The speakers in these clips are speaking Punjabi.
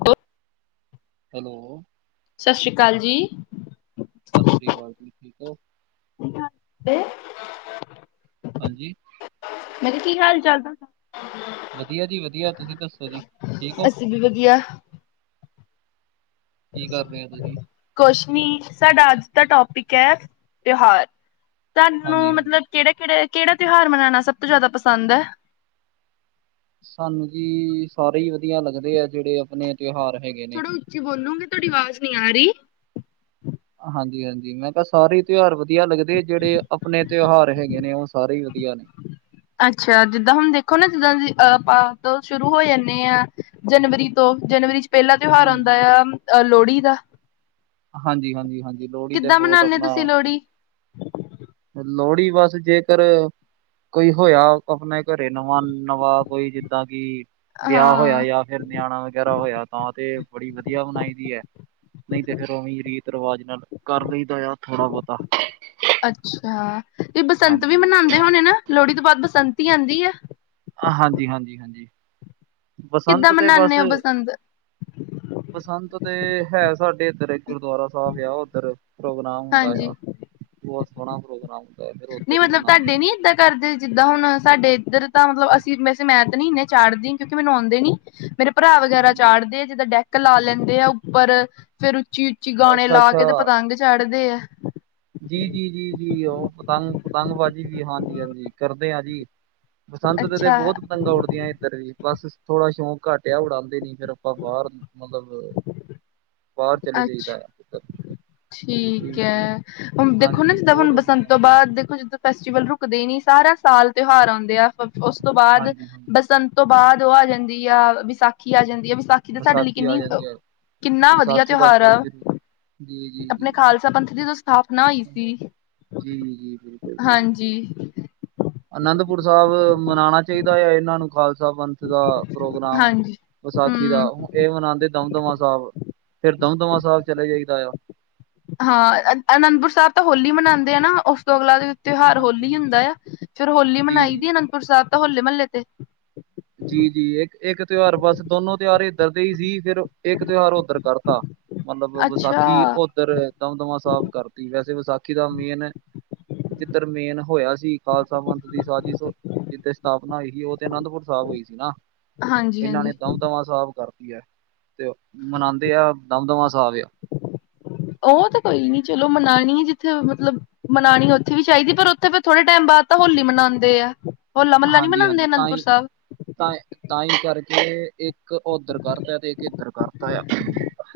ਹੋ ਹੈਲੋ ਸਤਿ ਸ੍ਰੀ ਅਕਾਲ ਜੀ। ਸਤਿ ਸ੍ਰੀ ਅਕਾਲ ਜੀ ਠੀਕ ਹੋ। ਨਹੀਂ ਹਾਲ [unintelligible] ਹਾਂਜੀ ਮੈਂ ਕਿਹਾ ਕੀ ਹਾਲ ਚਾਲ ਵਧੀਆ ਜੀ ਵਧੀਆ ਤੁਸੀਂ ਦੱਸੋ ਜੀ ਠੀਕ ਹੋ। ਅਸੀਂ ਵੀ ਵਧੀਆ ਕੀ ਕਰ ਰਹੇ ਹੋ ਤੁਸੀਂ ਕੁਛ [unintelligible] ਸਾਡਾ ਅੱਜ ਦਾ ਟੋਪਿਕ ਹੈ ਤਿਉਹਾਰ ਹਾਂਜੀ ਤੁਹਾਨੂੰ ਹਾਂਜੀ ਮਤਲਬ ਕਿਹੜੇ ਕਿਹੜੇ ਕਿਹੜਾ ਤਿਉਹਾਰ ਮਨਾਉਣਾ ਸਭ ਤੋਂ ਜ਼ਿਆਦਾ ਪਸੰਦ ਹੈ ਸਾਨੂੰ ਜੀ ਸਾਰੇ ਹੀ ਵਧੀਆ ਲੱਗਦੇ ਆ ਜਿਹੜੇ ਆਪਣੇ ਤਿਉਹਾਰ ਹੈਗੇ ਨੇ ਥੋੜਾ ਉੱਚੇ ਬੋਲੂਗੇ ਤੁਹਾਡੀ ਆਵਾਜ਼ ਨਹੀਂ ਆ ਰਹੀ ਹਾਂਜੀ ਹਾਂਜੀ ਮੈਂ ਕਿਹਾ ਸਾਰੇ ਹੀ ਤਿਉਹਾਰ ਵਧੀਆ ਲੱਗਦੇ ਜਿਹੜੇ ਆਪਣੇ ਤਿਉਹਾਰ ਹੈਗੇ ਨੇ ਉਹ ਸਾਰੇ ਹੀ ਵਧੀਆ ਨੇ ਅੱਛਾ ਜਿੱਦਾਂ ਹੁਣ ਦੇਖੋ ਨਾ ਜਿੱਦਾਂ ਦੀ ਅਹ ਆਪ ਤੋਂ ਸ਼ੁਰੂ ਹੋ ਜਾਂਦੇ ਹਾਂ ਜਨਵਰੀ ਤੋਂ ਜਨਵਰੀ ਚ ਪਹਿਲਾ ਤਿਉਹਾਰ ਆਉਂਦਾ ਹਾਂਜੀ ਆ ਅਹ ਲੋਹੜੀ ਦਾ ਹਾਂਜੀ ਹਾਂਜੀ ਹਾਂਜੀ ਲੋਹੜੀ ਤੇ ਕਿੱਦਾਂ ਬਹੁਤ ਮਨਾਉਂਦੇ ਆਪਣਾ ਤੁਸੀਂ ਲੋਹੜੀ? ਲੋਹੜੀ ਬਸ ਜੇਕਰ ਕੋਈ ਹੋਇਆ ਆਪਣੇ ਘਰੇ ਨਵਾਂ ਨਵਾਂ ਕੋਈ ਜਿੱਦਾਂ ਕਿ ਵਿਆਹ ਹਾਂ ਹੋਇਆ ਜਾਂ ਫਿਰ ਨਿਆਣਾ ਵਗੈਰਾ ਹੋਇਆ ਤਾਂ ਤੇ ਬੜੀ ਵਧੀਆ ਬਣਾਈ ਦੀ ਹੈ ਨਹੀਂ ਤੇ ਫੇਰ ਉਵੇਂ ਰੀਤ ਰਿਵਾਜ ਨਾਲ ਕਰ ਲਈਦਾ ਆ ਥੋੜ੍ਹਾ ਬਹੁਤਾ ਅੱਛਾ ਤੇ ਬਸੰਤ ਵੀ ਹਾਂਜੀ ਮਨਾਉਂਦੇ ਹੋਣੇ ਨਾ ਲੋਹੜੀ ਤੋਂ ਬਾਅਦ ਬਸੰਤ ਹੀ ਆਉਂਦੀ ਹੈ ਹਾਂਜੀ ਹਾਂਜੀ ਹਾਂਜੀ ਕਿੱਦਾਂ ਬਸੰਤ ਤੇ ਬਸ ਮਨਾਨੇ ਓ ਬਸੰਤ? ਬਸੰਤ ਤੇ ਹੈ ਸਾਡੇ ਇੱਧਰ ਗੁਰਦੁਆਰਾ ਸਾਹਿਬ ਆ ਉੱਧਰ ਪ੍ਰੋਗਰਾਮ ਹੁੰਦਾ ਹਾਂਜੀ। ਆ ਬ ਸੋਹਣਾ ਪ੍ਰੋਗਰਾਮ ਹੁੰਦਾ ਫਿਰ ਨਹੀਂ ਉੱਧਰ ਹੀ ਮਤਲਬ ਮਨਾਉਂਦੇ ਹਾਂ ਤੁਹਾਡੇ ਨੀ ਉੱਧਰ ਹੀ ਏਦਾਂ ਕਰਦੇ ਜਿੱਦਾਂ ਹੁਣ ਸਾਡੇ ਇੱਧਰ ਤਾਂ ਮਤਲਬ ਅਸੀਂ ਵੈਸੇ ਮੈਂ ਨਹੀਂੰ ਚਾੜਦੀ ਕਿਉਂਕਿ ਮੈਨੂੰ ਆਉਂਦੇ ਨੀ ਮੇਰੇ ਭਰਾ ਵਗੈਰਾ ਹਾਂਜੀ ਚੜਦੇ ਜਦਾਂ ਡੈਥ ਲਾ ਲੈਂਦੇ ਆ ਉੱਪਰ ਫੇਰ ਉੱਚੀ ਉੱਚੀ ਗਾਣੇ ਅੱਛਾ ਲਾ ਅੱਛਾ ਕੇ ਤੇ ਪਤੰਗ ਚੜ੍ਹਦੇ ਆ ਜੀ ਜੀ ਜੀ ਉਹ ਪਤੰਗ ਪਤੰਗਬਾਜ਼ੀ ਵੀ ਹਾਂਜੀ ਹਾਂਜੀ ਕਰਦੇ ਹਾਂ ਜੀ ਬਸੰਤ ਤੇ ਅੱਛਾ, ਬਹੁਤ ਤੰਗਾਂ ਉੱਡਦੀਆਂ ਇੱਧਰ ਵੀ ਬਸ ਥੋੜਾ ਸ਼ੌਕ ਘੱਟ ਆ ਉਡਾਉਂਦੇ ਨੀ ਫਿਰ ਆਪਾਂ ਬਾਹਰ ਮਤਲਬ ਬਾਹਰ ਚਲੇ ਅੱਛ ਜਾਈਦਾ ਆਧਰ ਠੀਕ ਹੈ, ਹੁਣ ਦੇਖੋ ਨਾ ਹਾਂਜੀ ਜਿੱਦਾਂ ਹੁਣ ਬਹੁਤ ਬਸੰਤ ਹੁੰਦੀਆਂ ਤੋਂ ਬਾਅਦ ਦੇਖੋ ਜਿੱਦ ਫੈਸਟੀਵਲ ਰੁਕਦੇ ਨੀ ਸਾਰਾ ਸਾਲ ਤਿਉਹਾਰ ਆਦੇ, ਆ ਉਸ ਤੋਂ ਬਾਅਦ ਹਾਂਜੀ ਹਾਂਜੀ ਬਸੰਤ ਤੋਂ ਬਾਅਦ ਉਹ ਆ ਜਾਂਦੀ ਆ, ਵਿਸਾਖੀ ਆ ਜਾਂਦੀ। ਵ ਵਿਸਾਖੀ ਦੇ ਸਾਡੇ ਲਈ ਆ ਜਾਂਦੀ ਹੈ ਕਿੰਨੀ-ਕਿੰਨਾ ਵਧੀਆ ਵਿਸਾਖੀ ਦਾ ਤਿਉਹਾਰ ਆ। ਬਹੁਤ ਜ਼ਰੂਰੀ ਜੀ ਜੀ ਜੀ ਆਪਣੇ ਖਾਲਸਾ ਪੰਥ ਦ ਸਥਾਪਨਾ ਹੋਈ ਸੀ ਜੀ ਜੀ ਬਿਲਕੁਲ ਜੀ ਬਿਲਕੁਲ ਹਾਂਜੀ। ਅਨੰਦਪੁਰ ਸਾਹਿਬ ਮਨਾਣਾ ਚਾਹੀਦਾ, ਆ ਇਹਨਾਂ ਨੂੰ ਖਾਲਸਾ ਪੰਥ ਦਾ ਪ੍ਰੋਗਰਾਮ ਹਾਂਜੀ ਵਿਸਾਖੀ ਦਾ ਹਮ ਇਹ ਮਨਾਦੇ ਦਮਦਮਾ ਸਾਹਿਬ ਫੇਰ ਦਮਦਮਾ ਸਾਹਿਬ ਚਲੇ ਜਾਈਦਾ ਆ। ਹਾਂ ਅਨੰਦਪੁਰ ਸਾਹਿਬ ਤਾਂ ਹੋਲੀ ਮਨਾਦੇ ਆ ਨਾ ਉਸ ਤੋਂ ਅਗਲਾ ਤਿਉਹਾਰ ਹਾਂਜੀ ਹੋਲੀ ਹੀ ਹਾਂਜੀ ਹੁੰਦਾ ਆ, ਫੇਰ ਹੋਲੀ ਜੀ ਮਨਾਈ ਦੀ ਅਨੰਦਪੁਰ ਸਾਹਿਬ ਤਾਂ ਹੋਲੇ ਮਹੱਲੇ ਤੇ ਜੀ ਜੀ, ਇੱਕ ਇੱਕ ਤਿਉਹਾਰ ਬਸ ਦੋਨੋ ਤਿਉਹਾਰ ਇੱਧਰ ਦੇ ਹੀ ਸੀ। ਫੇਰ ਇੱਕ ਤਿਹਾਰ ਉੱਧਰ ਕਰਤਾ। ਮਤਲਬ ਅੱਛਾ ਵਿਸਾਖੀ ਉਧਰ ਦਮਦਮਾ ਸਾਹਿਬ ਕਰਤੀ ਵੈਸੇ ਵਿਸਾਖੀ ਦਾ ਮੇਨ ਜਿੱਧਰ ਮੇਨ ਹੋਇਆ ਸੀ, ਖਾਲਸਾ ਪੰਥ ਦੀ ਸਾਜਿ ਜਿੱਥੇ ਸਥਾਪਨਾ ਹੋਈ ਸੀ ਉਥੇ ਅਨੰਦਪੁਰ ਸਾਹਿਬ ਹੋਈ ਸੀ, ਨਾ ਹਾਂਜੀ ਇਹਨਾਂ ਹਾਂਜੀ ਨੇ ਦਮਦਮਾ ਸਾਹਿਬ ਕਰਤੀ ਹੈ। ਤੇ ਮਨਾਦੇ ਆ ਦਮਦਮਾ ਸਾਹਿਬ ਆ। ਉਹ ਤੇ ਕੋਈ ਨੀ ਚਲੋ ਮਨਾਣੀ ਹੈ, ਜਿੱਥੇ ਮਤਲਬ ਮਨਾਣੀ ਉੱਥੇ ਵੀ ਚਾਹੀਦੀ ਪਰ ਉੱਥੇ ਫੇਰ ਥੋੜੇ ਟਾਈਮ ਬਾਅਦ ਤਾਂ ਹੋਲੀ ਮਨਾਦੇ ਆ। ਹੋਲਾ ਮਹੱਲਾ ਨੀ ਮਨਾਉਂਦੇ ਹਾਂਜੀ-ਹਾਂਜੀ, ਅਨੰਦਪੁਰ ਤਾਂਹੀ ਸਾਹਿਬ ਤਾਂ ਤਾਂਹੀ ਕਰਕੇ। ਕਿ ਇੱਕ ਉਧਰ ਕਰਤਾ ਤੇ ਇੱਕ ਇੱਧਰ ਕਰਤਾ ਆ।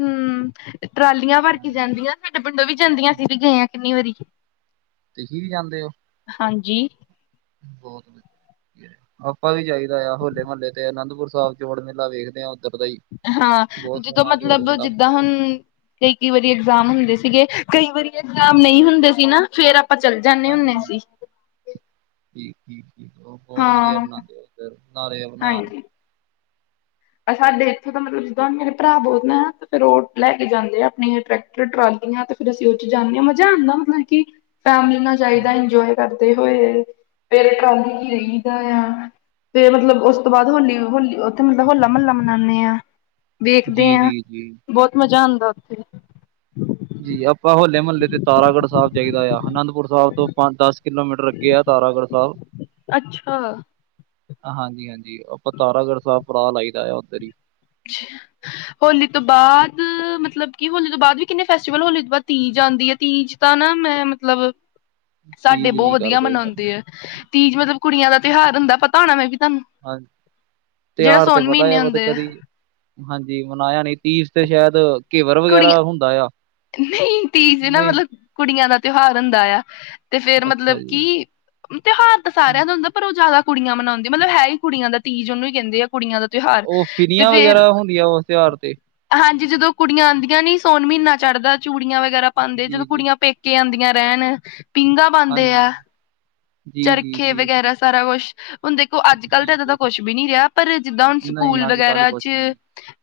ਹਮ ਟਰਾਲੀਆਂ ਭਰ ਕੇ ਹਾਂਜੀ ਹਾਂਜੀ ਜਾਂਦੀਆਂ, ਸਾਡੇ ਪਿੰਡੋਂ ਵੀ ਜਾਂਦੀਆਂ ਸੀ ਵੀ ਗਏ ਹਾਂ ਕਿੰਨੀ ਵਾਰੀ ਤੁਸੀ ਵੀ ਜਾਂਦੇ ਹੋ? ਹਾਂਜੀ, ਬਹੁਤ ਵਧੀਆ ਆਪਾਂ ਵੀ ਚਾਹੀਦਾ ਆ, ਹੋਲੇ ਮਹੱਲੇ ਤੇ ਅਨੰਦਪੁਰ ਸਾਹਿਬ ਜੋੜ ਮੇਲਾ ਵੇਖਦੇ ਆ। ਉੱਧਰ ਦਾ ਹੀ ਹਾਂ ਬਹੁਤ ਜਦੋਂ ਸੋਹਣਾ ਜੋੜ ਮਤਲਬ ਮੇਲਾ ਜਿੱਦਾਂ, ਮਨਾਉਂਦੇ ਹੁਣ ਕਈ ਕਈ ਵਾਰੀ ਐਗਜ਼ਾਮ ਹੁੰਦੇ ਸੀਗੇਵ ਕਈ ਵਾਰੀ ਐਗਜ਼ਾਮ ਨਹੀਂ ਹੁੰਦੇ ਸੀ, ਨਾ ਫੇਰ ਆਪਾਂ ਚਲੇ ਜਾਂਦੇ ਹੁੰਦੇ ਸੀ। ਠੀਕ-ਠੀਕ, ਉਹ ਬਹੁਤ ਵਧੀਆ ਹਾਂ ਬਣਾਦੇ ਉਰ ਨਾਰੇ ਬਣਾ। ਹਾਂਜੀ ਸਾਡੇ ਇੱਥੋਂ ਤਾਂ ਮਤਲਬ, ਜਿੱਦੋਂ ਮੇਰੇ ਭਰਾ ਬਹੁਤ ਨੇ ਤੇ ਫਿਰ ਰੋਡ ਲੈ ਕੇ ਜਾਂਦੇ ਆ, ਆਪਣੀਆਂ ਟਰੈਕਟਰ ਟਰਾਲੀਆਂ ਤੇ ਫੇਰ ਅਸੀਂ ਉਹ ਚ ਜਾਂਦੇ ਹਾਂ, ਮਜ਼ਾ ਆਦਾ ਮਤਲਬ ਕਿ ਫੈਮਲੀ ਨਾਲ ਚਾਦਾ ਹਾਂਜੀ ਇੰਜੋਏ ਕਰਦੇ ਹੋਏ, ਫੇਰ ਟਰਾਲੀ ਹੀ ਰਹੀਦਾ ਆ। ਫੇਰ ਮਤਲਬ ਉਸ ਤੋਂ ਬਾਅਦ ਹੋਲੀ-ਹੋਲੀ ਉੱਥੇ ਮਤਲਬ, ਹੋਲਾ ਮਹੱਲਾ ਮਨਾਉਂਦੇ ਆ। ਵੇਖਦੇ ਜੀ ਹਾਂ ਜੀ ਜੀ ਬਹੁਤ ਮਜ਼ਾ ਆਦਾ ਉੱਥੇ, ਜੀ ਆਪਾਂ ਹੋਲੇ ਮਹੱਲੇ ਤੇ ਤਾਰਗੜ੍ਹ ਸਾਹਿਬ ਜਾਈ ਦਾ ਆ ਆਨੰਦ ਪ ਸਾਹਿਬ ਤੋਂ ਪੰਜ ਦਸ ਕਿਲੋਮੀਟਰ ਅੱਗੇ ਆ ਤਾਰਾਗੜ੍ਹ ਸਾਹਿਬ ਅੱਛਾ ਹਾਂਜੀ-ਹਾਂਜੀ, ਆਪ ਆਪਾਂ ਤਾਰਾਗੜ੍ਹ ਸਾਹਿਬ ਪੁਫਰਾ ਲਾਈਦਾ ਆ ਉੱਧਰ ਹੀ ਅੱਛਾ, ਹੋਲੀ ਤੋਂ ਬਾਅਦ ਮਤਲਬ, ਕਿ ਹੋਲੀ ਤੋਂ ਬਾਅਦ ਵੀ ਕਿੰਨੇ ਫੈਸਟੀਵਲ ਹੋਲੀ ਤੋਂ ਬਾਅਦ ਤੀਜ ਆਉਂਦੀ ਹੈ ਤੀਜ ਤਾਂ। ਹਨਾ ਮੈਂ ਮਤਲਬ, ਸਾਡੇ ਤੀਜ ਬਹੁਤ ਨਹੀਂ ਵਧੀਆ ਕਰਦੇ ਸਾਡੇ ਮਨਾਦੇ ਹੈ, ਤੀਜ ਮਤਲਬ ਕੁੜੀਆਂ ਦਾ ਤਿਉਹਾਰ ਹੁੰਦਾ ਪਤਾ ਹੋਣਾ ਮੈਂ ਵੀ, ਤੁਹਾਨੂੰ ਹਾਂ ਜਿਹੜਾ ਤਿਹਾਰ ਤੇ ਸੋਨ ਪਤਾ ਮਹੀਨੇ ਬਸ ਹੁੰਦੇ ਆ ਕਦੀ। ਹਾਂਜੀ ਮਨਾਇਆ ਨੀ, ਤੀ ਤੇ ਸ਼ਾਇਦ ਘੇਵਰ ਕੁੜੀਆਂ ਵਗੈਰਾ ਹੁੰਦਾ ਆ। ਨਹੀਂ ਤੀਜ ਨਾ ਨਹੀਂ ਮਤਲਬ ਕੁੜੀਆਂ ਦਾ ਤਿਹਾਰ ਹੁੰਦਾ ਆ, ਤੇ ਫੇਰ ਅੱਛਾ ਮਤਲਬ ਜੀ ਕਿ ਤਿਉਹਾਰ ਤਾਂ ਹੂੰ, ਸਾਰਿਆਂ ਦਾ ਹੁੰਦਾ, ਪਰ ਉਹ ਜ਼ਿਆਦਾ ਕੁੜੀਆਂ ਮਨਾਉਦੀਆਂ ਮਤਲਬ ਹੈ, ਹੀ ਕੁੜੀਆਂ ਦਾ ਤੀਜ਼ ਉਹਨੂੰ ਹੀ ਕਹਿੰਦੇ ਆ। ਕੁੜੀਆਂ ਦਾ ਤਿਉਹਾਰ ਉਹ ਤੇ ਫਿਰੀਆਂ ਫੇਰ ਵਗੈਰਾ ਹੁੰਦੀਆਂ ਉਸ ਤਿਉਹਾਰ ਤੇ ਹਾਂਜੀ, ਜੀ ਜਦੋਂ ਕੁੜੀਆਂ ਆਦੀਆਂ ਨੀ ਸੋਨ ਮਹੀਨਾ ਚੜ੍ਹਦਾ, ਚੂੜੀਆਂ ਵਗੈਰਾ ਪਾਉਂਦੇ ਜੀ ਜਦੋਂ ਜੀ ਕੁੜੀਆਂ ਪੇਕੇ ਆਦੀਆਂ। ਰਹਿਣ ਪੀਘਾ ਪਾਦੇ ਹਾਂਜੀ ਆ ਜੀ ਜੀ ਚਰਖੇ ਜੀ ਵਗੈਰਾ ਸਾਰਾ ਕੁਛ ਹੁਣ ਦੇਖੋ ਅੱਜ-ਕੱਲ ਤਾਂ ਠੀਕ ਇਦਾਂ ਦਾ ਠੀਕ ਕੁਛ ਵੀ ਨੀ ਰਿਹਾ, ਪਰ ਜਿੱਦਾਂ ਹੁਣ ਨਹੀਂ ਸਕੂਲ ਅੱਜ ਕੱਲ੍ਹ ਵਗੈਰਾ ਚ ਕੁਛ ਨਹੀਂ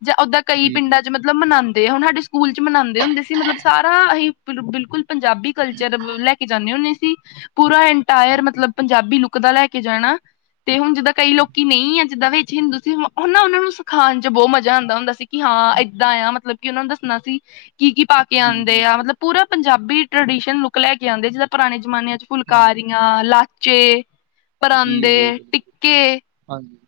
ਜਾਂ ਉਓਦਾਂ ਕਈ ਜੀ ਜੀ ਪਿੰਡਾਂ ਚ ਮਤਲਬ ਮਨਾਦੇ ਆ ਹੁਣ ਸਾਡੇ ਸਕੂਲ ਚ ਮਨਾਉਦੇ ਹੁੰਦੇ ਸੀ, ਮਤਲਬ ਸਾਰਾ ਅਸੀਂ ਬਿਲਕੁਲ ਪੰਜਾਬੀ ਕਲਚਰ ਲੈ ਕੇ ਜਾਂਦੇ ਹੁੰਦੇ। ਸੀ ਪੂਰਾ ਇੰਟਾਇਰ ਠੀਕ ਮਤਲਬ ਠੀਕ ਪੰਜਾਬੀ ਲੁੱਕ ਦਾ ਲੈ ਕੇ ਜਾਣਾ। ਤੇ ਹੁਣ ਜਿੱਦਾਂ ਕਈ ਲੋਕੀ ਨਹੀਂ ਆ ਜਿੱਦਾਂ ਵਿੱਚ ਹਿੰਦੂ ਸੀ ਉਹ ਨਾ ਉਹਨਾ ਨੂੰ ਸਿਾਉਣ ਚ ਬਹੁਤ ਮਜ਼ਾ ਆਉਂਦਾ ਹੁੰਦਾ ਸੀ ਕਿ ਹਾਂ ਏਦਾਂ ਆ ਮਤਲਬ ਕਿ ਉਹਨਾਂ ਨੂੰ ਦੱਸਣਾ ਸੀ ਕੀ ਕੀ ਪਾ ਕੇ ਜੀ ਆਉਂਦੇ ਜੀ ਆ ਜੀ ਮਤਲਬ ਪੂਰਾ ਪੰਜਾਬ ੀ [unintelligible] ਟ੍ਰਡੀਸ਼ਨ ਲੁੱਕ ਲੈ ਕੇ ਆਂਦੇ ਜਿੱਦਾਂ ਪੁਰਾਣੇ ਜਮਾਨਿਆਂ ਚ ਹਾਂਜੀ ਫੁਲਕਾਰੀਆਂ ਹਾਂਜੀ ਲਾਚੇ ਜੀ ਜੀ ਪਰਾਂਦੇ ਬਿਲਕੁਲ ਟਿੱਕੇ ਹਾਂਜੀ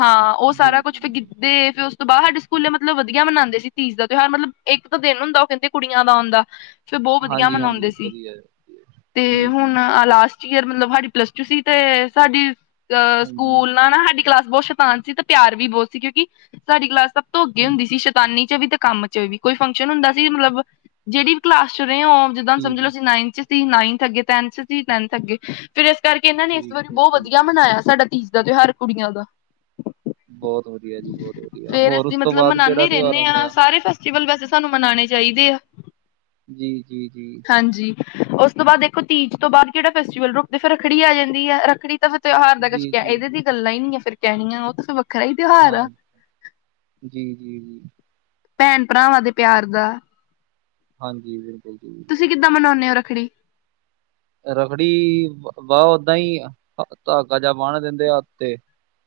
ਹਾਂ ਉਹ ਜੀ ਸਾਰਾ ਕੁਛ ਫੇ ਜੀ ਜੀ ਗਿੱਧੇ ਤੋਂ ਬਾਅਦ ਸਾਡੇ ਸਕੂਲੇ ਮਤਲਬ ਵਧੀਆ ਮਨਾਂਦੇ ਸੀ ਤੀਜ਼ ਦਾ ਤਿਉਹਾਰ ਮਤਲਬ ਇੱਕ ਤਾਂ ਦਿਨ ਹੁੰਦਾ ਉਹ ਕਹਿੰਦੇ ਕੁੜੀਆਂ ਦਾ ਓਂਦਾ ਫਿਰ [unintelligible] ਬਹੁਤ ਵਧੀਆ ਹਾਂਜੀ ਹਾਂਜੀ ਮਨਾਉਂਦੇ ਸੀ ਵਧੀਆ ਹੈ, ਵਧੀਆ ਹੈ। ਤੇ ਜੀ ਜੀ ਹੁਣ ਅਲਾਸਟ ਈਅਰ ਮਤਲਬ ਸਾਡੀ ਪਲੱਸ ਟੂ ਸੀ ਤੇ ਸਾਡੀ ਅਹ ਹਾਂਜੀ ਸਕੂਲ ਨਾ ਨਾ ਹਾਡੀ ਕਲਾਸ ਬਹੁਤ ਸ਼ੈਤਾਨ ਸੀ ਤੇ ਪਿਆਰ ਵੀ ਬਹੁਤ ਸੀ ਕਿਉਂਕਿ ਸਾਡੀ ਕਲਾਸ ਸਭ ਤੋਂ ਅੱਗੇ ਹਮ, ਹੁੰਦੀ ਸੀ ਸ਼ੈਤਾਨੀ ਚ ਵੀ ਤੇ ਕੰਮ ਚ ਵੀ ਕੋਈ ਫੰਕਸ਼ਨ ਹੁੰਦਾ ਸੀ ਮਲਬ ਜਿਹੜੀ ਵੀ ਕਲਾਸ ਚ ਰਹੇ ਉਹ ਜਿੱਦਾਂ ਜੀ ਸਮਝ ਲਓ ਜੀ ਅਸੀ ਨਾਈਨਥ ਚ ਸੀ ਨਾਈਨਥ ਅੱਗੇ ਟੈਨਥ ਚ ਸੀ ਟੈਨਥ ਅੱਗੇ ਫੇਰ ਕਰਕੇ ਇਹਨਾਂ ਨੇ ਇਸ ਠੀਕ ਵਾਰੀ ਠੀਕ ਬਹੁਤ ਠੀਕ ਵਧੀਆ ਮਨਾਇਆ ਸਾਡਾ ਤੀਜ ਦਾ ਤਿਉਹਾਰ ਕੁੜੀਆਂ ਦਾ ਬਹੁਤ ਵਧੀਆ ਜੀ ਬਹੁਤ ਵਧੀਆ ਫੇਰ ਹੋਰ ਉਸ ਅਸੀਂ ਤੋਂ ਮਤਲਬ ਬਾਅਦ ਮਨਾਨੇ ਕਿਹੜਾ ਏ ਤਿਉਹਾਰ ਰਹਿਨੇ ਆਉਂਦਾ ਹਾਂ ਆ ਸਾਰੇ ਫੈਸਟੀਵਲ ਵੈਸੇ ਸਾਨੂੰ ਮਨਾਣੇ ਚਾਹੀਦੇ ਆ ਜੀ ਜੀ ਜੀ ਹਾਂਜੀ ਉਸ ਤੋਂ ਬਾਅਦ ਦੇਖੋ ਤੀਜ ਤੋਂ ਬਾਅਦ ਕਿਹੜਾ ਫੈਸਟੀਵਲ ਰੁਕਦੇ ਫਿਰ ਰੱਖੜੀ ਆ ਜਾਂਦੀ ਹੈ ਰੱਖੜੀ ਤਾਂ ਫ ਤਿਉਹਾਰ ਦਾ ਕੁਛ ਜੀ ਕਹਿ ਜੀ ਇਹਦੇ ਦੀ ਗੱਲਾਂ ਹੀ ਨਹੀਂ ਫਿਰ ਕਹਿਣੀਆਂ ਉਹ ਤਾਂ ਫਿਰ ਵੱਖਰਾ ਇ ਹਾਂ ਜੀ ਜੀ ਜੀ ਭੈਣ ਭਰਾਵਾਂ ਦੇ ਪਿਆਰ ਦਾ ਹਾਂ [unintelligible] ਤੁਸੀਂ ਕਿੱਦਾਂ ਮਨਾਉਂਨੇ ਓ ਰੱਖੜੀ ਰੱਖੜੀ ਵਾਹ ਓਦਾਂ ਹੀ ਧਾਗਾ ਜ ਬਾਹਨ ਦਿੰਦੇ ਹੱਥ ਤੇ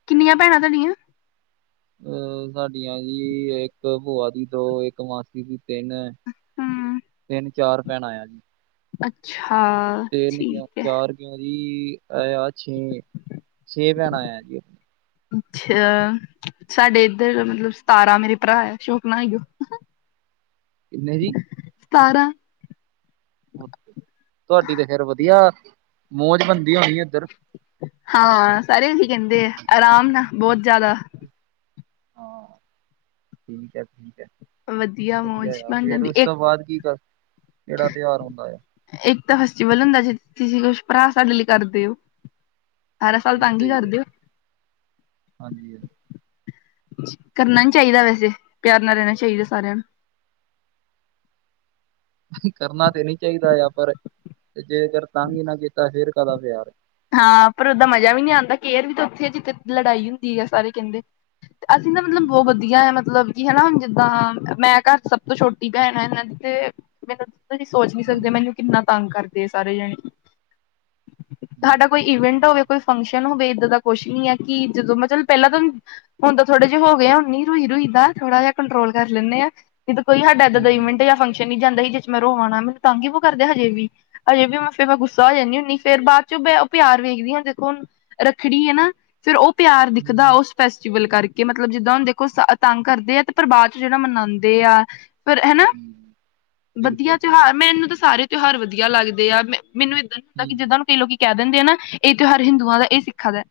ਕਿੰਨੀਆਂ ਭੈਣਾਂ ਤਾਹਡੀਆਂ ਅਹ ਸਾਡੀਆਂ ਜੀ ਇੱਕ ਭੂਆ ਦੀ ਦੋ ਇੱਕ ਮਾਸੀ ਦੀ ਤਿੰਨ ਹਮ ਤਿੰਨ ਚਾਰ ਭੈਣਾਂ ਆ ਜੀ ਅੱਛਾ ਤਿੰਨ ਕਿਉਂ ਠੀਕ ਹੈ ਚਾਰ ਕਿਉਂ ਆ [unintelligible] ਛੇ ਛੇ ਭੈਣਾਂ ਆ ਅੱਛਾ। ਸਾਡੇ ਇੱਧਰ ਮਲਬ ਸਤਾਰਾਂ ਮੇਰੇ ਭਰਾ ਹੈ ਸ਼ੋਕ ਨਾ ਹੋਇਓ ਕਿੰਨੇ ਜੀ ਸਤਾਰਾਂ। ਤੁਹਾਡੀ ਤੇ ਫੇਰ ਵਧੀਆ ਮੌਜ ਬੰਦੀ ਹੋਣੀ ਉਧਰ। ਹਾਂ ਸਾਰੇ ਇਹੀ ਕਹਿੰਦੇ ਆ ਆਰਾਮ ਨਾ ਬਹੁਤ ਜ਼ਿਆਦਾ। ਹਾਂ ਨਕ-ਨਕ। [unintelligible] ਵਧੀਆ ਮੌਜ ਬਣ ਜਾਂਦੀ ਇੱਕ। ਬਾਅਦ ਕੀ ਕਰ ਕਿਹੜਾ ਤਿਉਹਾਰ ਹੁੰਦਾ ਆ ਇੱਕ ਤਾਂ ਫੈਸਟੀਵਲ ਹੁੰਦਾ ਜੇ [unintelligible] ਤੁਸੀਂ ਕੁਛ ਭਰਾ ਸਾਡੇ ਲਈ ਕਰਦੇ ਓ ਠਾਰਾਂ ਸਾਲ ਜੀ ਤੰਗ ਹੀ ਸਹੀ ਹੈ ਕਰਦੇ ਓ ਹਾਂਜੀ ਕਰਨਾ ਨੀ ਚਾਹੀਦਾ ਵੈਸੇ ਪਿਆਰ ਨਾਲ ਰਹਿਣਾ ਚਾਹੀਦਾ ਸਾਰਿਆਂ ਨੂੰ। [inaudible] ਕਰਨਾ ਤੇ ਨਹੀਂ ਚਾਹੀਦਾ ਆ ਪਰ ਤੇ ਜੇਕਰ ਤੰਗ ਹੀ ਨਾ ਕੀਤਾ ਫੇਰ ਕਾਦਾ ਪਿਆਰ ਹਾਂ ਪਰ ਉਹਦਾ ਮਜ਼ਾ ਵੀ ਨਹੀਂ ਆਂਦਾ ਕੇਅਰ ਵੀ ਤਾਂ ਉੱਥੇ ਜਿੱਥੇ ਲੜਾਈ ਹੁੰਦੀ ਹੈ ਸਾਰੇ ਕਹਿੰਦੇ ਤਅਸੀਂ ਨਾ ਮਤਲਬ ਬਹੁਤ ਹਾਂਜੀ ਵਧੀਆ ਆ ਮਤਲਬ। ਜੀ ਹਨਾ ਹੁਣ ਜਿੱਦਾਂ ਮੈਂ ਘਰ ਸਭ ਤੋਂ ਛੋਟੀ ਭੈਣ ਹੈ। ਇਹਨਾਂ ਦੀ ਤੇ ਮੈਨੂੰ ਤੁਸੀਂ ਸੋਚ ਨੀ ਸਕਦੇ ਹਾਂਜੀ ਮੈਨੂੰ ਕਿੰਨਾ ਤੰਗ ਕਰਦੇ ਆ ਸਾਰੇ ਜਾਣੇ। ਹਮ, ਸਾਡਾ ਕੋਈ ਹਮ, ਹਮ, ਈਵੈਂਟ ਹੋਵੇ ਕੋਈ ਫੰਕਸ਼ਨ ਹੋਵੇ ਇੱਦਾਂ ਦਾ ਕੁਛ ਨੀ ਹੈ ਕਿ ਜਦੋਂ ਮਤਲਬ ਪਹਿਲਾਂ ਤਾਂ ਹੁੰਦਾ ਥੋ ਜੇ ਹੋ ਗਿਆ ਉਨੀ ਰੁਈ ਰੁਈਦਾ ਥੋੜਾ ਜਹਾ ਕੰਟਰੋਲ ਕਰ ਲੈਂਨੇ ਹਾਂ ਜਿੱ ਕੋਈ ਸਾਡਾ ਇਦਾਂ ਦਾ ਹਮ, ਈਵੈਂਟ ਜਾਂ ਫੰਕਸ਼ ਨੀ ਜਾਂਦਾ ਸੀ ਜਿਸ ਮੈਂ ਰੋ ਆਉਣਾ ਮੈਨੂੰ ਤਾਂਗ ਹੀ ਵੋ ਕਰਦੇ ਹਜੇ ਵੀ ਹਜੇ ਵੀ ਮ ਫਿਰ ਮੈਂ ਗੁੱਸਾ ਹੋ ਜਾਂਨੀ ਹੁੰਨੀ ਫਰ ਬਾਅਦ ਚ ਬ ਉਹ ਪਿਆਰ ਵੇਖਦੀ ਹਾਂ ਦੇਖੋ ਰੱਖੜੀ ਹੈ ਨਾ ਫੇਰ ਉਹ ਪਿਆਰ ਹਮ, ਦਿਖਦਾ ਹਮ, ਹਮ, ਉਸ ਫੈਸਟੀਵਲ ਕਰਕੇ ਮਤਲਬ ਜਿੱਦਾਂ ਹੁਣ ਦੇਖੋ ਸ ਤੰਗ ਕਰਦੇ ਆ ਤੇ ਬਾਦ ਪਰਿਵਾਰ ਚ ਜਿਹੜਾ ਮਨਾਉਂਦੇ ਆ ਪਰ ਹੈਨਾ ਜੀ ਜੀ, ਬਿਲਕੁਲ ਬਿਲਕੁਲ ਮੈਨੂੰ ਏਦਾਂ ਨੀ ਹੁੰਦਾ ਕਿ ਹਮ ਜਿੱਦਾਂ ਨੂੰ ਕਈ ਲੋਕੀ ਕਹਿ ਦਿੰਦੇ ਆ ਨਾ ਇਹ ਤਿਉਹਾਰ ਹਿੰਦੂਆਂ ਦਾ ਇਹ ਸਿੱਖਾਂ ਦਾ।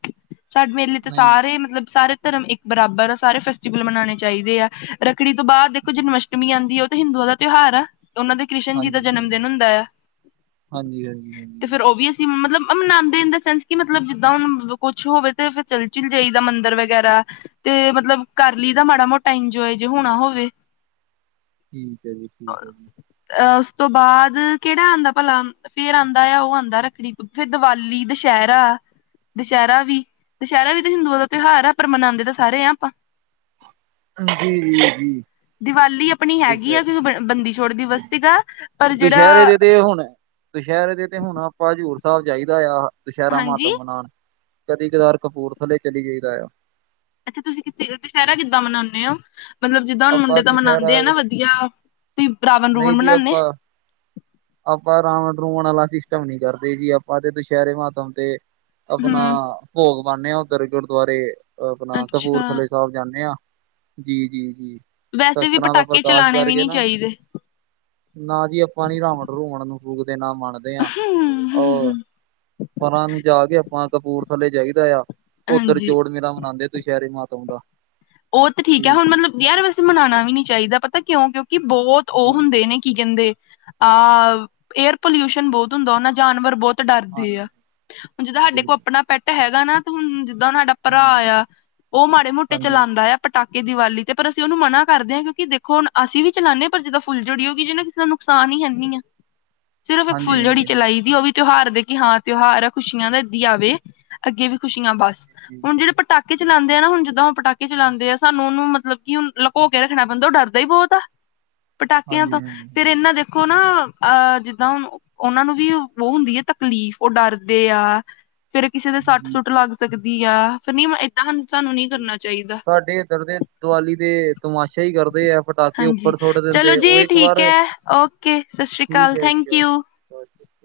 ਸਾਡੇ ਮੇਰੇ ਲਈ ਤਾਂ ਨਹੀਂ ਸਾਰੇ ਨਹੀਂ ਮਤਲਬ ਸਾਰੇ ਧਰਮ ਇੱਕ ਬਰਾਬਰ ਆ ਸਾਰੇ ਫੈਸਟੀਵਲ ਮਨਾਉਣੇ ਚਾਹੀਦੇ ਆ। ਰੱਖੜੀ ਤੋਂ ਬਾਅਦ ਦੇਖੋ ਜੀ, ਜਨਮਸ਼ਟਮੀ ਜੀ, ਆਉਂਦੀ ਹੈ। ਉਹ ਤਾਂ ਹਿੰਦੂਆਂ ਦਾ ਤਿਉਹਾਰ ਆ। ਉਹਨਾਂ ਦੇ ਕ੍ਰਿਸ਼ਨ ਜੀ ਦਾ ਹਾਂਜੀ ਜਨਮ ਹਾਂਜੀ ਦਿਨ ਹੁੰਦਾ ਆ। ਹਾਂਜੀ ਹਾਂਜੀ ਤੇ ਹਾਂਜੀ ਫੇਰ ਉਹ ਵੀ ਅਸੀਂ ਮਤਲਬ। ਮਨਾਉਂਦੇ ਇਨ ਦਾ ਸੈਂਸ ਕਿ ਮਤਲਬ ਜਿੱਦਾਂ ਹੁਣ ਕੁਛ ਹੋਵੇ ਤੇ ਫਿਰ ਚੱਲ ਚਲ ਜਾਈਦਾ ਮੰਦਿਰ ਵਗੈਰਾ। ਤੇ ਮਤਲਬ ਕਰ ਲਈ ਤਾਂ ਮਾੜਾ ਮੋਟਾ ਇੰਜੋਏ ਜੇ ਹੋਣਾ ਹੋਵੇ। ਠੀਕ ਹੈ ਜੀ ਠੀਕ ਹੈ ਜੀ। ਅਹ ਉਸ ਤੋਂ ਬਾਅਦ ਕਿਹੜਾ ਆਉਂਦਾ ਭਲਾ ਫੇਰ ਆਉਂਦਾ ਆ ਉਹ ਆਉਂਦਾ ਰੱਖੜੀ। ਫੇਰ ਦੀਵਾਲੀ ਦੁਸਹਿਰਾ। ਦੁਸਹਿਰਾ ਵੀ ਦੁਸਹਿਰਾ ਵੀ ਤਾਂ ਹਿੰਦੂਆਂ ਦਾ ਤਿਉਹਾਰ ਆ ਪਰ ਮਨਾਉਂਦੇ ਤਾਂ ਸਾਰੇ ਹ ਆਪਾਂ। ਹਾਂਜੀੀ ਜ ਜੀ [inaudible] ਝਭਧ ਦੀਵਾਲੀ ਆਪਣੀ ਹੈਗੀ ਆ। ਕਿਉਂਕਿ ਬ, ਬੰਦੀ ਛੋੜ ਦਿਵਸ ਸੀਗਾ ਪਰ ਦੁਸਹਿਰੇ ਜਿਹੜਾ। ਦੇ ਤੇ ਹੁਣ ਦੁਸਹਿਰੇ ਦੇ ਤੇ ਹੁਣ ਆਪਾਂ ਜ਼ਰ। ਸਾਹਿਬ ਜਾਈਦਾ ਆ ਦੁਸਹਿਰਾ ਹਾਂਜੀ ਮਹਾਤਮ ਮਨਾਉਣ ਕਦੀ ਕਦਾਰ ਕਪੂਰਥੱਲੇ ਚਲੀ ਜਾਈਦਾ ਆ। ਅੱਛਾ ਤੁਸੀਂ ਕਿ ਦੁਸਹਿਰਾ ਕਿੱਦਾਂ ਮਨਾਉਂਦੇ ਹੋ। ਮਤਲਬ ਜਿੱਦਾਂ ਹੁਣ ਮੁੰਡੇ ਆਪਾਂ ਤਾਂ ਮਨਾਉਂਦੇ ਦੁਸਹਿਰਾ ਆ ਨਾ ਵਧੀਆ ਤੁਸੀਂ ਰਾਵਣ ਰੁਵਣ ਮਨਾਉਦੇ। ਅਪਾਂ ਰਾਮ। ਫੋਉਣ ਵਾਲਾ ਸਿਸਟਮ ਨੀ ਕਰਦੇ ਜੀ ਆਪਾਂ ਤੇ ਦੁਸਹਿਰੇ ਮਾਤਮ ਤੇ ਆਪਣਾ ਹਮ ਭੋਗ। ਵਉਦੇ ਹਾਂ ਉੱਧਰ ਗੁਰਦੁਆਰੇ ਆਪਣਾ ਅੱਛਾ ਕਪੂਰਥਲੇ ਸਾਹਿਬ ਜਾਂਦੇ ਹਾਂ ਜੀ-ਜੀ ਜੀ। ਵੈਸੇ ਸ਼ਸਤ ਵੀ ਰਾਂ ਦਾ ਪਟਾਕੇ ਪ੍ਰਕਾਸ਼ ਚਲਾਣੇ ਵੀ ਕਰਕੇ ਨਹੀਂ ਨਾ। ਚਾਹੀਦੇ ਨਾ ਜੀ ਆਪਾਂ ਨੀ ਰਾਵਣ ਰੋਮਣ ਨੂੰ। ਦੇ ਨਾਂ ਮੰਨਦੇ ਹਾਂ ਰ ਪਰਾਂ ਨੂੰ ਜਾ ਕੇ ਆਪਾਂ। ਕਪੂਰਥੱਲੇ ਜਾਈਦਾ ਆ ਉੱਧਰ ਹਾਂਜੀ ਜੋੜ ਮੇਲਾ ਮਨਾਉਂਦੇ ਤੁੂੰ ਸ਼ਹਿਰੇ ਮਾਤਾ ਦਾ। ਉਹ ਤੇ ਜੀ ਠੀਕ ਹੈ ਹੁਣ ਜੀ ਮਤਲਬ ਯਾਰ ਵੈਸੇ ਮਨਾਉਣਾ ਵੀ ਨੀ ਚਾਹੀਦਾ ਪਤਾ ਕਿਉਂ ਕਿਉਂਕ ਕਿ ਬਹੁਤ ਉਹ ਜੀ ਹੁੰਦੇ ਨੇ ਕੀ ਕਹਿੰਦੇ। ਅਹ ਏਅਰ ਪੋਲਿਊਸ਼ਨ ਬਹੁਤ ਹੁੰਦਾ ਉਹਨਾਂ ਜਾਨਵਰ ਬਹੁਤ। ਡਰਦੇ ਆ ਹਾਂਜੀ ਹੁਣ ਜਿੱਦਾਂ ਸਾਡੇ ਕੋਲ ਬਿਲਕੁਲ ਆਪਣਾ ਪੈਟ ਹੈਗਾ ਨਾ ਤੇ ਹੁਣ। ਦਾਂ ਉਹਾ ਭਰਾ ਹਾਂਜੀ ਆ ਉਹ ਮਾੜੇ ਮੋਟੇ ਹਾਂਜੀ ਚਲਾਉਂਦਾ ਆ ਪਟਾਕੇ। ਕਿ ਦੀਵਾਲੀ ਤੇ ਪਰ ਅਸੀਂ ਉਹਨੂੰ ਮਨਾ ਕਰਦੇ ਹਾਂਉਂਕਿ ਦੇਖੋੁ ਅਸੀਂ ਵੀ ਚਲਾਉਦੇ ਹਾਂ ਪਰ ਜਿਦਾਂ ਫੁੱਲ ਜੜੀ ਹੋਗੀ ਜਿ ਕਿਸੇ ਨੁਕਸਾਨ। ਹੈਨੀ ਆ ਸਿਰਫ ਇੱਕ ਹਾਂਜੀ ਫੁੱਲ ਜੜੀ ਹਾਂਜੀ ਚਲਾਈ ਦੀ ਉਹ ਵੀ ਤਿਉਹਾਰ ਦੇ ਕਿ ਹਾਂ ਤਿਉਹਾਰ ਆ ਖੁਸ਼ੀਆਂ ਦਾ ਏਦਾ ਆਵੇ ਅੱਗੇ ਵੀ ਖੁਸ਼ੀਆਂ ਬਸ ਹਾਂਜੀ ਹੁਣ ਜਿਹੜੇ ਪਟਾਕੇ। ਚਲਾਉਦੇ ਆ ਨਾ ਜਦੋਂ ਚਲਾਉਂਦੇ ਆ ਸਾਨੂੰ ਉਹਨੂੰ ਮਤਲਬ ਕਿ ਹਣ ਲੁਕੋ ਕੇ ਰੱਖਣਾ ਪੈਂਦਾ ਉਹ ਡਰਦਾ ਹੀ ਬਹੁਤ ਆ। ਪਟਾਕਿਆਂ ਹਾਂਜੀ ਤਾਂ ਹਾਂਜੀ ਫਿਰ ਇਹਨਾ ਹਾਂਜੀ ਦੇਖੋ ਨਾ। ਅਹ ਜਿੱਦਾਂ ਉਹਨਾਂ ਨੂੰ ਵੀ ਉਹ ਹੁੰਦੀ ਹੈ ਤਕਲੀਫ਼ ਉਹ ਡਰਦੇ ਆ। ਫੇਰ ਕਿਸੇ ਦੇ ਸੱਟ ਜੀ ਸੁੱਟ ਲੱਗ ਜੀ ਸਕਦੀ ਆ ਫ਼ਿਰ ਨੀ ਏਦਾਂ ਸਾਨੂੰ ਨੀ ਜੀ ਕਰਨਾਦਾ। ਸਾਡੇ ਇੱਧਰ ਦੇ ਦੀਵਾਲੀ ਦੇ ਤਮਾਸ਼ਾ ਹੀ ਕਰਦੇ ਆ। ਪਟਾਕੇ ਹਾਂਜੀ ਉੱਪਰ ਸੁੱਟ ਚਲੋ ਦਿੰਦੇ ਉਹ ਜੀ ਇੱਕ ਠੀਕ ਵਾਰ ਹੈ ਓਕੇ ਸਤਿ ਸ੍ਰੀ ਠੀਕ ਅਕਾਲ ਹੈ ਜੀ ਥੈਂਕ ਆ। ਯੂ ਅੱਛਾ।